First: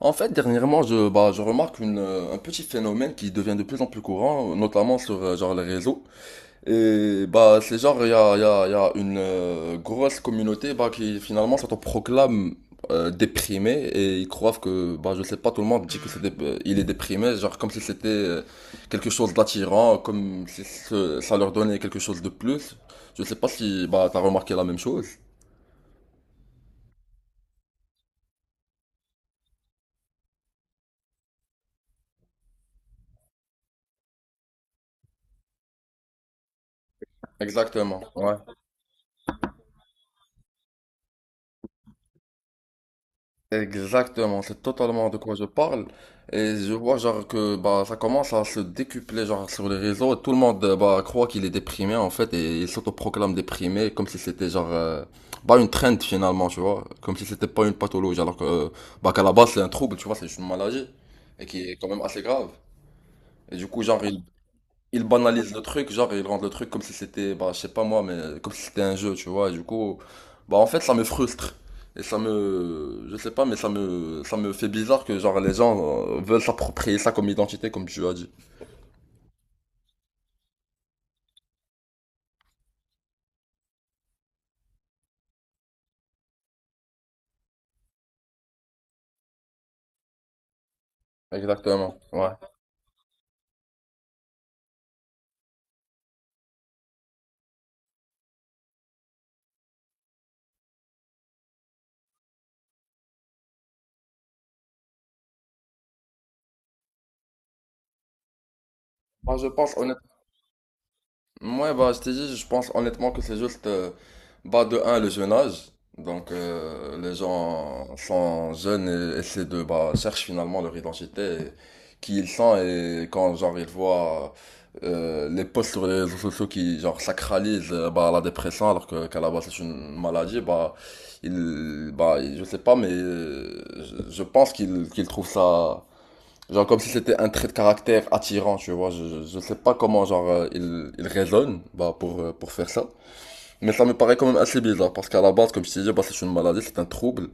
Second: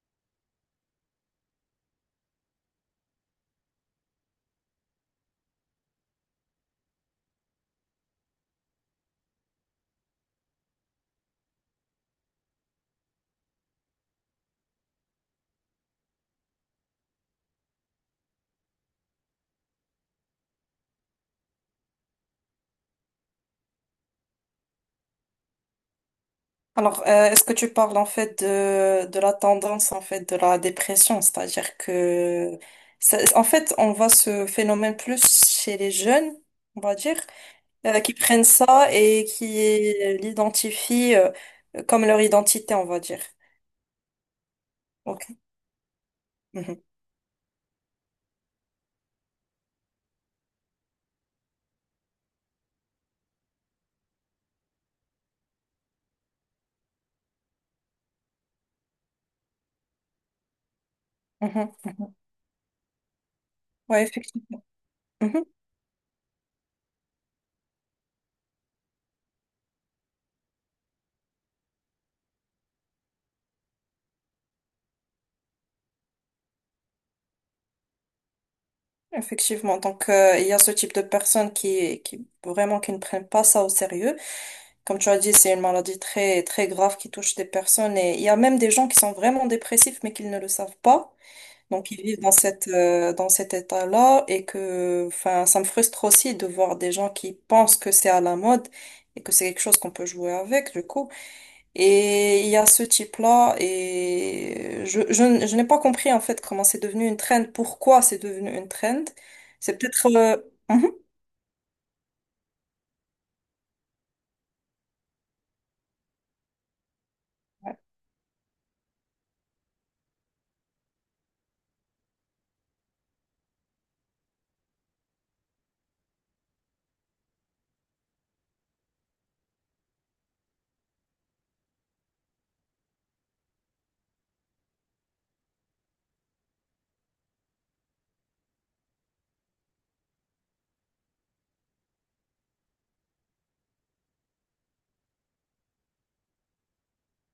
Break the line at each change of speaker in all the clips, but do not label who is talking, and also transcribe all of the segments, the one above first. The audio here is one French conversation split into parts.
En fait, dernièrement, je remarque un petit phénomène qui devient de plus en plus courant, notamment sur genre les réseaux. Et bah, c'est genre, il y a, il y a, il y a une grosse communauté bah, qui finalement s'autoproclame déprimée et ils croient que, bah, je sais pas, tout le monde dit que il est déprimé, genre comme si c'était quelque chose d'attirant, comme si ça leur donnait quelque chose de plus. Je sais pas si bah, t'as remarqué la même chose.
Est-ce que tu parles en fait de la tendance en fait de la dépression, c'est-à-dire que en fait on voit ce phénomène plus chez les jeunes, on va dire,
Exactement,
qui prennent ça et qui l'identifient comme leur identité, on va dire.
exactement, c'est totalement de
Ok.
quoi je parle. Et je
Mhm.
vois genre que bah ça commence à se décupler genre sur les réseaux et tout le monde bah croit qu'il est déprimé en fait et il s'autoproclame déprimé comme si c'était genre bah une trend finalement, tu vois, comme si c'était pas une pathologie alors que bah qu'à la base c'est un trouble, tu vois, c'est juste une maladie et qui
Mhm.
est quand même assez grave. Et du coup
Ouais,
genre ils
effectivement.
ils
Mhm.
banalisent le truc, genre ils rendent le truc comme si c'était, bah, je sais pas moi, mais comme si c'était un jeu, tu vois. Et du coup, bah en fait, ça me frustre. Et je sais pas, mais ça me fait bizarre que genre les gens veulent s'approprier ça comme identité, comme tu as dit.
Effectivement. Donc il y a ce type de personnes qui vraiment qui ne prennent pas ça au sérieux. Comme tu as dit, c'est une maladie très, très grave qui touche des personnes et il y a même des gens qui sont vraiment dépressifs mais qu'ils ne le savent pas. Donc,
Exactement,
ils vivent
ouais.
dans dans cet état-là et que, enfin, ça me frustre aussi de voir des gens qui pensent que c'est à la mode et que c'est quelque chose qu'on peut jouer avec, du coup. Et il y a ce type-là et je n'ai pas compris, en fait, comment c'est devenu une trend, pourquoi c'est devenu une trend.
Moi, je pense
C'est peut-être,
honnêtement.
mhm.
Ouais, bah, je t'ai dit, je pense honnêtement que c'est juste, bah, de un, le jeune âge. Donc, les gens sont jeunes et essaient de, bah, cherchent finalement leur identité, et qui ils sont, et quand, genre, ils voient les posts sur les réseaux sociaux qui, genre, sacralisent, bah, la dépression, alors que, qu'à la base, c'est une maladie, bah, je sais pas, mais je pense qu'ils trouvent ça genre comme si c'était un trait de caractère attirant, tu vois. Je sais pas comment genre il raisonne bah, pour faire ça. Mais ça me paraît quand même assez bizarre parce qu'à la base, comme je t'ai dit, bah, c'est une maladie, c'est un trouble.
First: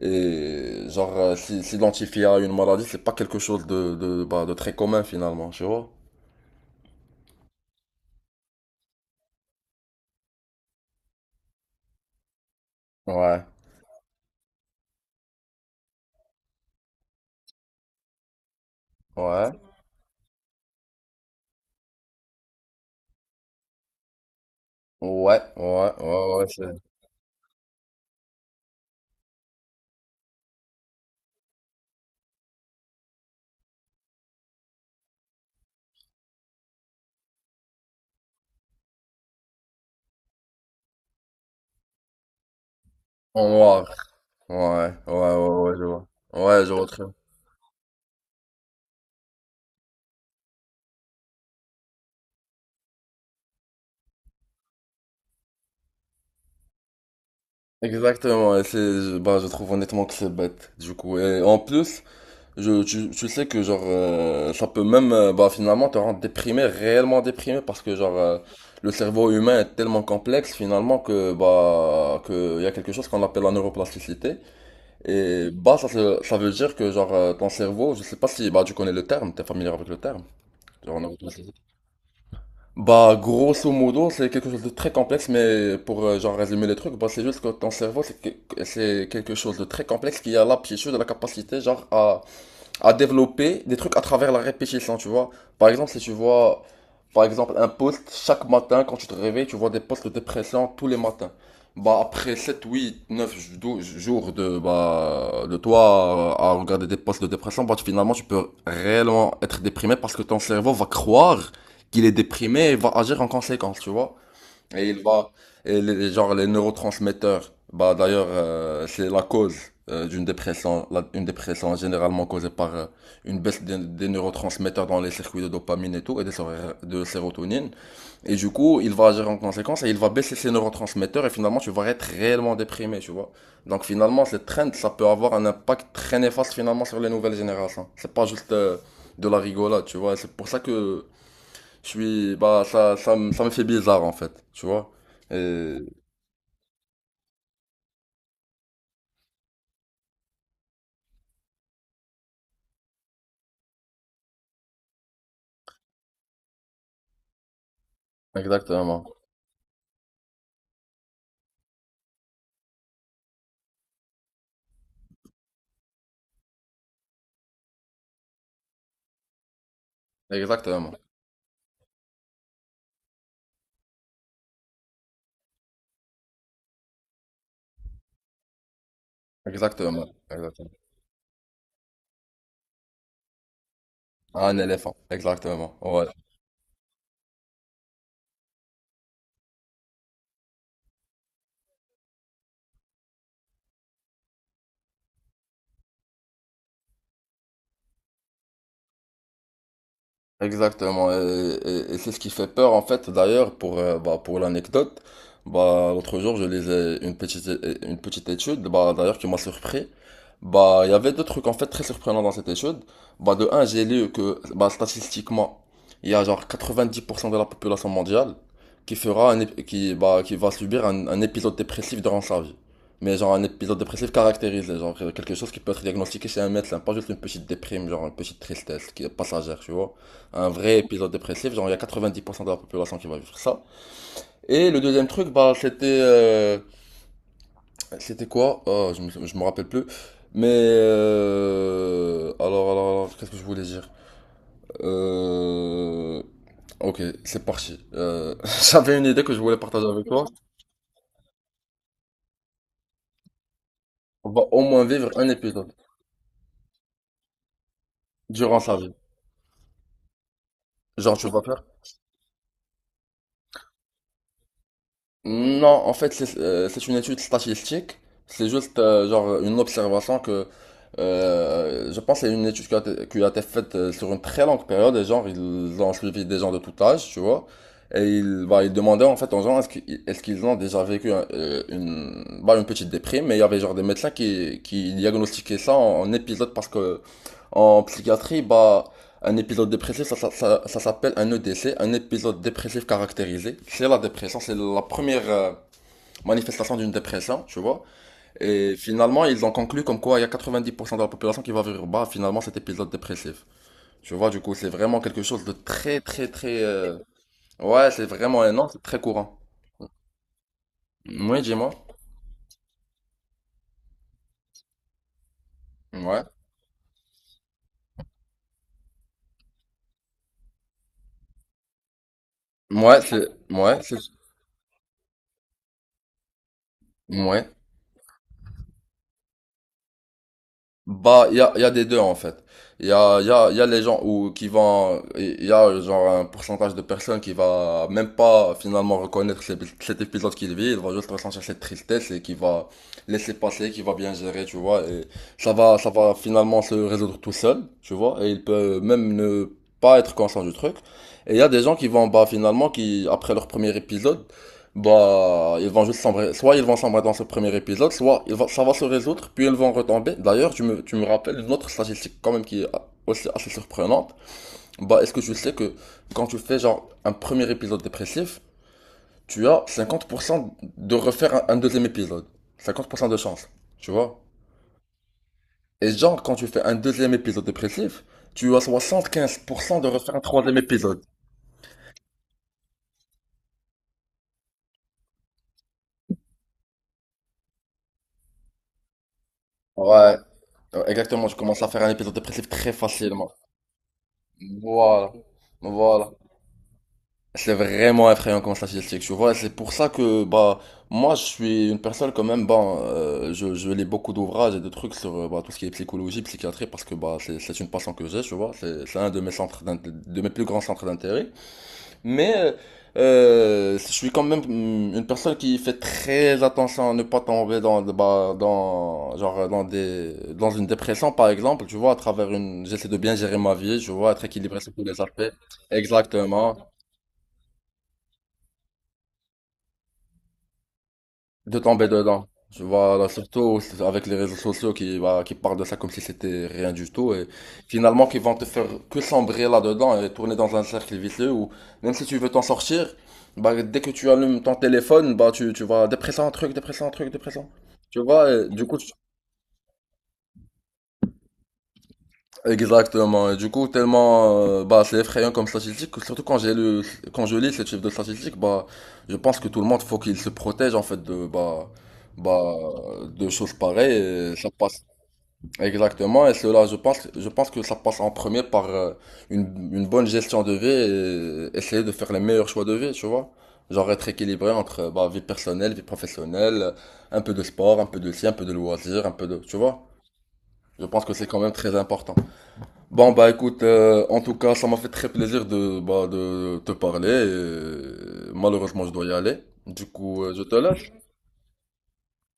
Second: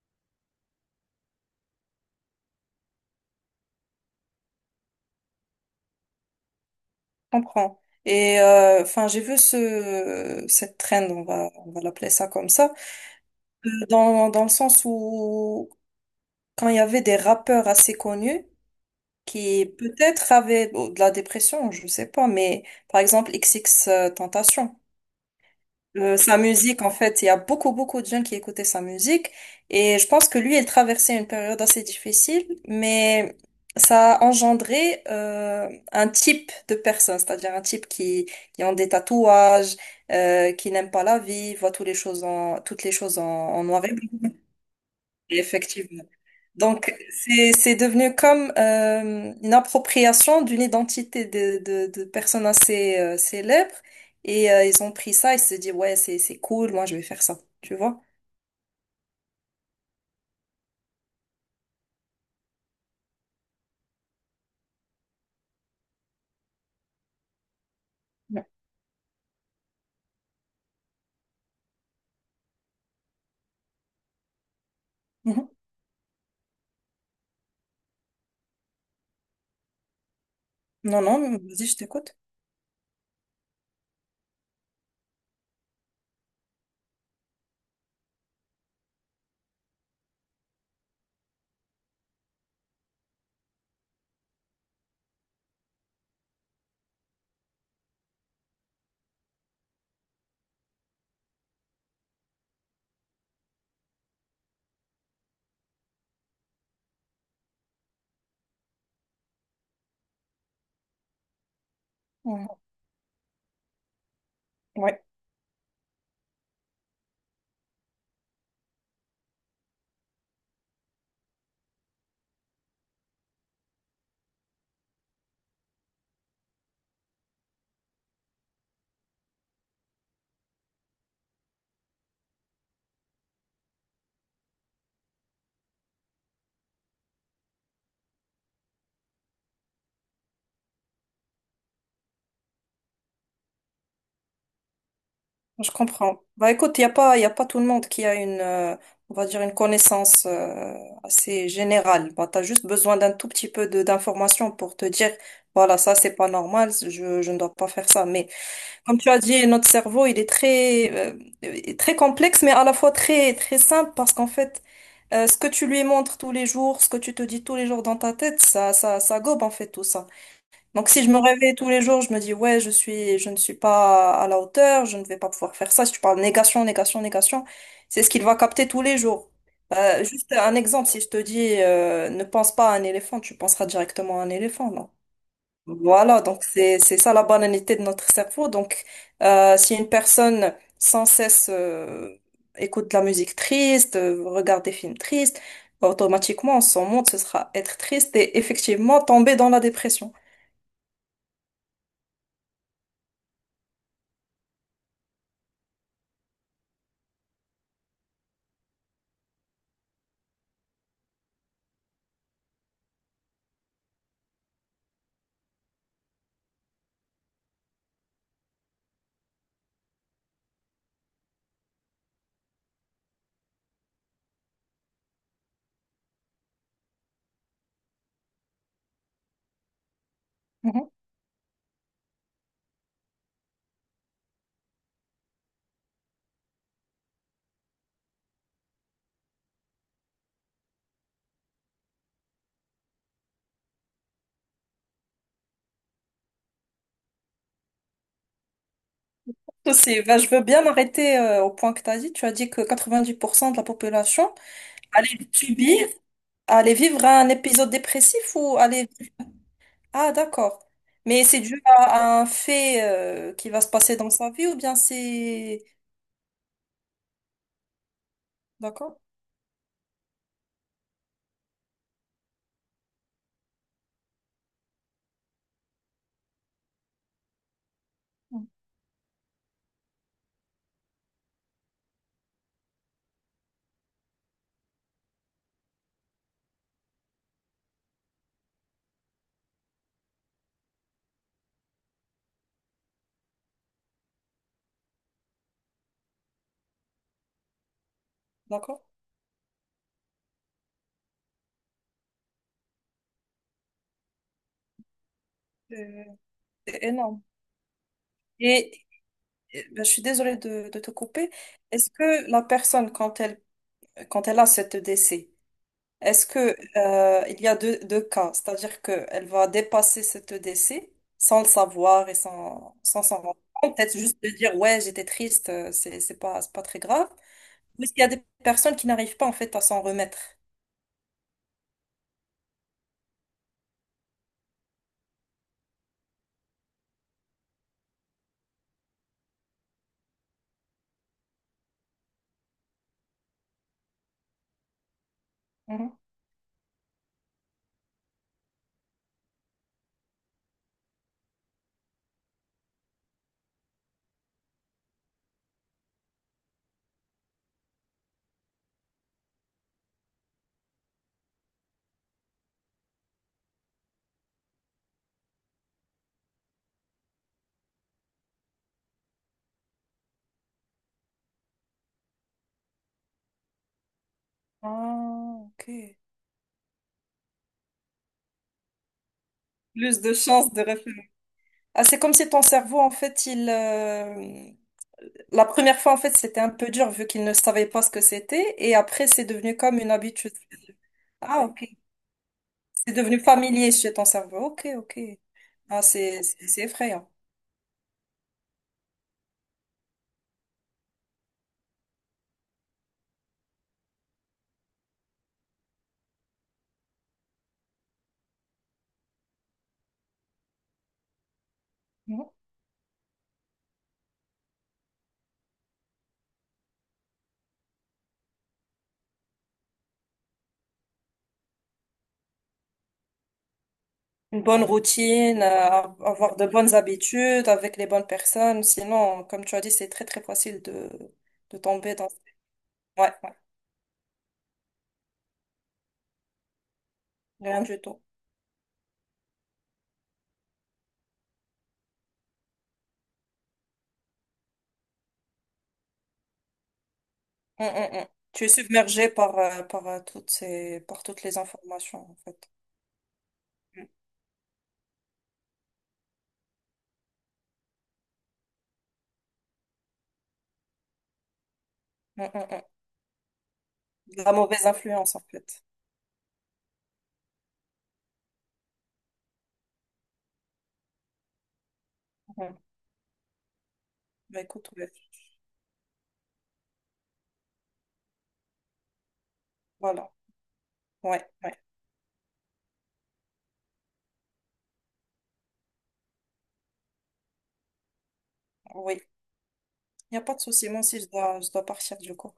Et genre s'identifier à une maladie, c'est pas quelque chose de très commun finalement, tu vois.
Comprends. Et enfin, j'ai vu ce cette trend, on va l'appeler ça comme ça,
Ouais,
dans le sens où quand il y avait des rappeurs assez connus
ouais,
qui peut-être avaient bon, de la dépression, je sais pas, mais par exemple XX Tentation.
ouais, ouais, ouais,
Sa
ouais,
musique,
c'est...
en fait, il y a beaucoup, beaucoup de jeunes qui écoutaient sa musique. Et je pense que lui, il traversait une période assez difficile, mais ça a engendré un type de personne, c'est-à-dire un type qui ont des tatouages, qui n'aime pas la vie, voit toutes les choses en, toutes les choses
En
en noir
noir.
et blanc.
Ouais, ouais, ouais, ouais, je
Effectivement.
vois. Ouais, je vois
Donc,
très bien.
c'est devenu comme une appropriation d'une identité de personnes assez célèbres. Et ils ont pris ça et se dit, ouais, c'est cool, moi, je vais faire ça. Tu vois?
Exactement, et c'est, bah, je trouve honnêtement que c'est bête, du coup. Et en plus, tu sais que genre ça peut même bah finalement te rendre déprimé, réellement déprimé parce que genre
Ouais.
le cerveau humain est tellement complexe finalement que il y a quelque chose qu'on appelle la neuroplasticité
Mhm.
et bah ça veut dire que genre ton cerveau, je sais pas si bah tu connais le terme, t'es familier avec le terme, genre
Non, non, mais
neuroplasticité.
vas-y, je t'écoute.
Bah grosso modo, c'est quelque chose de très complexe mais pour genre résumer les trucs, bah c'est juste que ton cerveau c'est quelque chose de très complexe qui a l'aptitude, la capacité genre à développer des trucs à travers la répétition, tu vois. Par exemple, si tu vois, par exemple, un post chaque matin quand tu te réveilles, tu vois des posts de dépression tous les matins. Bah, après 7, 8, 9, jours bah, de toi à regarder des posts de dépression, bah, finalement, tu peux réellement être déprimé parce que ton cerveau va croire qu'il est
Mhm.
déprimé et va agir en conséquence, tu vois. Et il
Ouais,
va, et les, genre les neurotransmetteurs, bah d'ailleurs, c'est la cause d'une dépression. Une dépression est généralement causée par une baisse des neurotransmetteurs dans les circuits de dopamine et tout, et de sérotonine. Et du coup, il va agir en conséquence et il va baisser ses neurotransmetteurs et finalement, tu vas être réellement déprimé, tu vois. Donc finalement, cette trend, ça peut avoir un impact très néfaste finalement sur les nouvelles générations. C'est pas juste de la rigolade, tu vois. C'est pour ça que je suis, bah, ça, ça me fait bizarre, en fait, tu vois.
je
Et-
comprends. Bah, écoute, il a pas tout le monde qui a une, on va dire, une connaissance assez générale. Bah, tu as juste besoin d'un tout petit peu de d'informations pour te dire, voilà, ça, c'est pas normal, je ne dois pas faire ça. Mais comme
Exactement.
tu as dit, notre cerveau, il est très, très complexe, mais à la fois très, très simple parce qu'en fait, ce que tu lui montres tous les jours, ce que tu te dis tous les jours dans ta tête, ça gobe en fait tout ça. Donc
Exactement.
si je me réveille tous les jours, je me dis, ouais, je ne suis pas à la hauteur, je ne vais pas pouvoir faire ça. Si tu parles négation, négation, négation, c'est ce qu'il va capter tous les jours.
Exactement.
Juste un
Exactement.
exemple, si je te dis, ne pense pas à un éléphant, tu penseras directement à un
Un
éléphant, non?
éléphant. Exactement. Ouais.
Voilà, donc c'est ça la banalité de notre cerveau. Donc, si une personne sans cesse écoute de la musique triste, regarde des films tristes, automatiquement son monde ce sera être triste et effectivement tomber dans la dépression.
Exactement, et c'est ce qui fait peur en fait. D'ailleurs, pour l'anecdote, bah, l'autre jour je lisais une petite étude, bah, d'ailleurs qui m'a surpris. Bah, il y avait deux trucs en fait très surprenants dans cette étude. Bah, de un, j'ai lu que bah, statistiquement, il y a genre 90% de la population mondiale qui va subir un épisode dépressif durant sa vie. Mais genre un épisode dépressif caractérisé, genre quelque chose qui peut être diagnostiqué chez un médecin, pas juste une petite déprime, genre une petite tristesse qui est passagère, tu vois un vrai
Mhm.
épisode dépressif, genre il y a 90% de la population qui va vivre ça. Et le deuxième truc, bah c'était c'était quoi. Oh, je me rappelle plus. Mais alors qu'est-ce que je voulais dire euh, ok, c'est parti. J'avais une idée que je voulais partager
C'est,
avec
ben,
toi.
je veux bien m'arrêter au point que tu as dit. Tu as dit que 90% de la
On
population
va au moins vivre
allait
un épisode
subir, allait vivre un épisode dépressif ou
durant sa
allait...
vie.
Ah, d'accord.
Genre
Mais
tu
c'est
vas
dû
faire
à un fait qui va se passer dans sa vie ou bien c'est...
non, en fait, c'est une étude statistique. C'est juste
D'accord?
genre une observation que je pense que c'est une étude qui a été faite sur une très longue période. Et genre, ils ont suivi des gens de tout âge, tu vois. Et ils,
Mm.
bah, ils demandaient en fait aux gens est-ce qu'ils ont déjà vécu une petite déprime. Mais il y avait genre des médecins qui diagnostiquaient ça en épisode parce que en psychiatrie, bah. Un épisode dépressif, ça s'appelle un EDC, un épisode dépressif caractérisé. C'est la dépression, c'est la première manifestation d'une dépression, tu vois. Et
D'accord?
finalement, ils ont conclu comme quoi il y a 90% de la population qui va vivre bas, finalement, cet épisode dépressif. Tu vois, du coup, c'est vraiment quelque chose de très,
Euh,
très, très...
c'est énorme.
Ouais, c'est vraiment énorme,
Et
c'est très courant.
ben, je suis désolée de te couper.
Oui, dis-moi.
Est-ce que la personne, quand elle a cette décès,
Ouais.
est-ce que, il y a deux cas, c'est-à-dire qu'elle va dépasser cette décès sans le savoir et
Ouais,
sans s'en
c'est...
rendre compte,
Ouais, c'est...
peut-être juste de dire, ouais, j'étais triste, c'est pas très grave.
Ouais.
Ou est-ce qu'il y a des personnes qui n'arrivent pas, en fait, à s'en remettre?
Bah, il y a des deux en fait. Il y a, il y a, il y a les gens il y a genre un pourcentage de personnes qui va même pas finalement reconnaître cet épisode qu'il vit, il va juste ressentir cette tristesse et qui va laisser passer, qui va bien gérer, tu vois, et ça va, ça
Mhm.
va finalement se résoudre tout seul, tu vois, et il peut même ne pas être conscient du truc. Et il y a des gens qui vont, bah finalement, qui, après leur premier épisode, bah, ils vont juste sombrer. Soit ils vont sombrer dans ce premier épisode, soit ça va se résoudre, puis ils vont retomber. D'ailleurs, tu me rappelles une autre statistique quand même qui est aussi assez surprenante. Bah, est-ce que tu sais que quand tu fais genre un premier épisode dépressif, tu as 50% de refaire un deuxième épisode. 50% de chance, tu vois?
Ah,
Et
ok.
genre, quand tu fais un deuxième épisode dépressif, tu as 75% de
Plus
refaire
de
un
chances
troisième
de
épisode.
réfléchir. Ah, c'est comme si ton cerveau, en fait, il, la première fois, en fait, c'était un peu dur vu qu'ils ne savaient pas ce que c'était. Et après, c'est devenu comme une
Ouais,
habitude.
exactement, je
Ah,
commence
ok.
à faire un épisode dépressif très
C'est devenu
facilement.
familier chez ton cerveau. Ok, ok.
Voilà,
Ah,
voilà.
c'est effrayant.
C'est vraiment effrayant comme statistique, tu vois. C'est pour ça que bah moi je suis une personne quand même bah je lis beaucoup d'ouvrages et de trucs sur bah, tout ce qui est psychologie, psychiatrie parce que bah c'est une passion que j'ai, tu vois. C'est un de mes centres de mes plus grands centres d'intérêt.
Mhm.
Mais euh, je suis quand même une personne qui fait très attention à ne pas tomber dans bah dans genre dans des dans une dépression par exemple, tu vois, à travers une j'essaie de bien gérer ma vie, tu vois, être
Une
équilibré
bonne
sur tous les aspects.
routine, avoir de
Exactement,
bonnes habitudes avec les bonnes personnes. Sinon, comme tu as dit, c'est très, très facile de
de tomber
tomber dans...
dedans. Je vois, là,
Ouais, ouais.
surtout avec les réseaux sociaux qui parlent de ça comme si c'était rien du tout et
Rien du tout.
finalement qui vont te faire que sombrer là-dedans et tourner dans un cercle vicieux où même si tu veux t'en sortir, bah, dès que tu allumes ton téléphone, bah, tu vas dépressant, un truc, dépressant, un truc, dépressant.
Mm, mm,
Tu
mm.
vois,
Tu
et
es
du coup,
submergé par, par, toutes ces, par toutes les informations, en fait.
exactement. Et du coup,
Mm,
tellement, bah, c'est effrayant comme statistique. Surtout quand j'ai lu, quand je lis ce type de statistique, bah, je pense que tout le monde faut qu'il se protège en fait
mm,
bah,
mm.
de choses pareilles.
De la
Et ça
mauvaise
passe
influence, en fait.
exactement. Et cela, je pense que ça passe en premier par une bonne gestion de vie et essayer de faire les meilleurs
Mhm.
choix de vie, tu vois. Genre être
Bah,
équilibré
écoute,
entre
ouais.
bah, vie personnelle, vie professionnelle, un peu de sport, un peu de ci, un peu de loisirs, un peu de, tu vois.
Voilà.
Je pense que
Ouais,
c'est quand même
ouais,
très important. Bon bah écoute, en tout cas, ça m'a fait très plaisir de te parler. Et malheureusement, je
oui.
dois y aller. Du
Il n'y a
coup,
pas de
je te
souci. Moi
lâche.
aussi, je dois partir du coup.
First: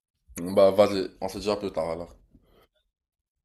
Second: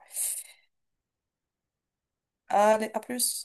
Bah vas-y, on se dit à plus tard alors.
Allez, à plus.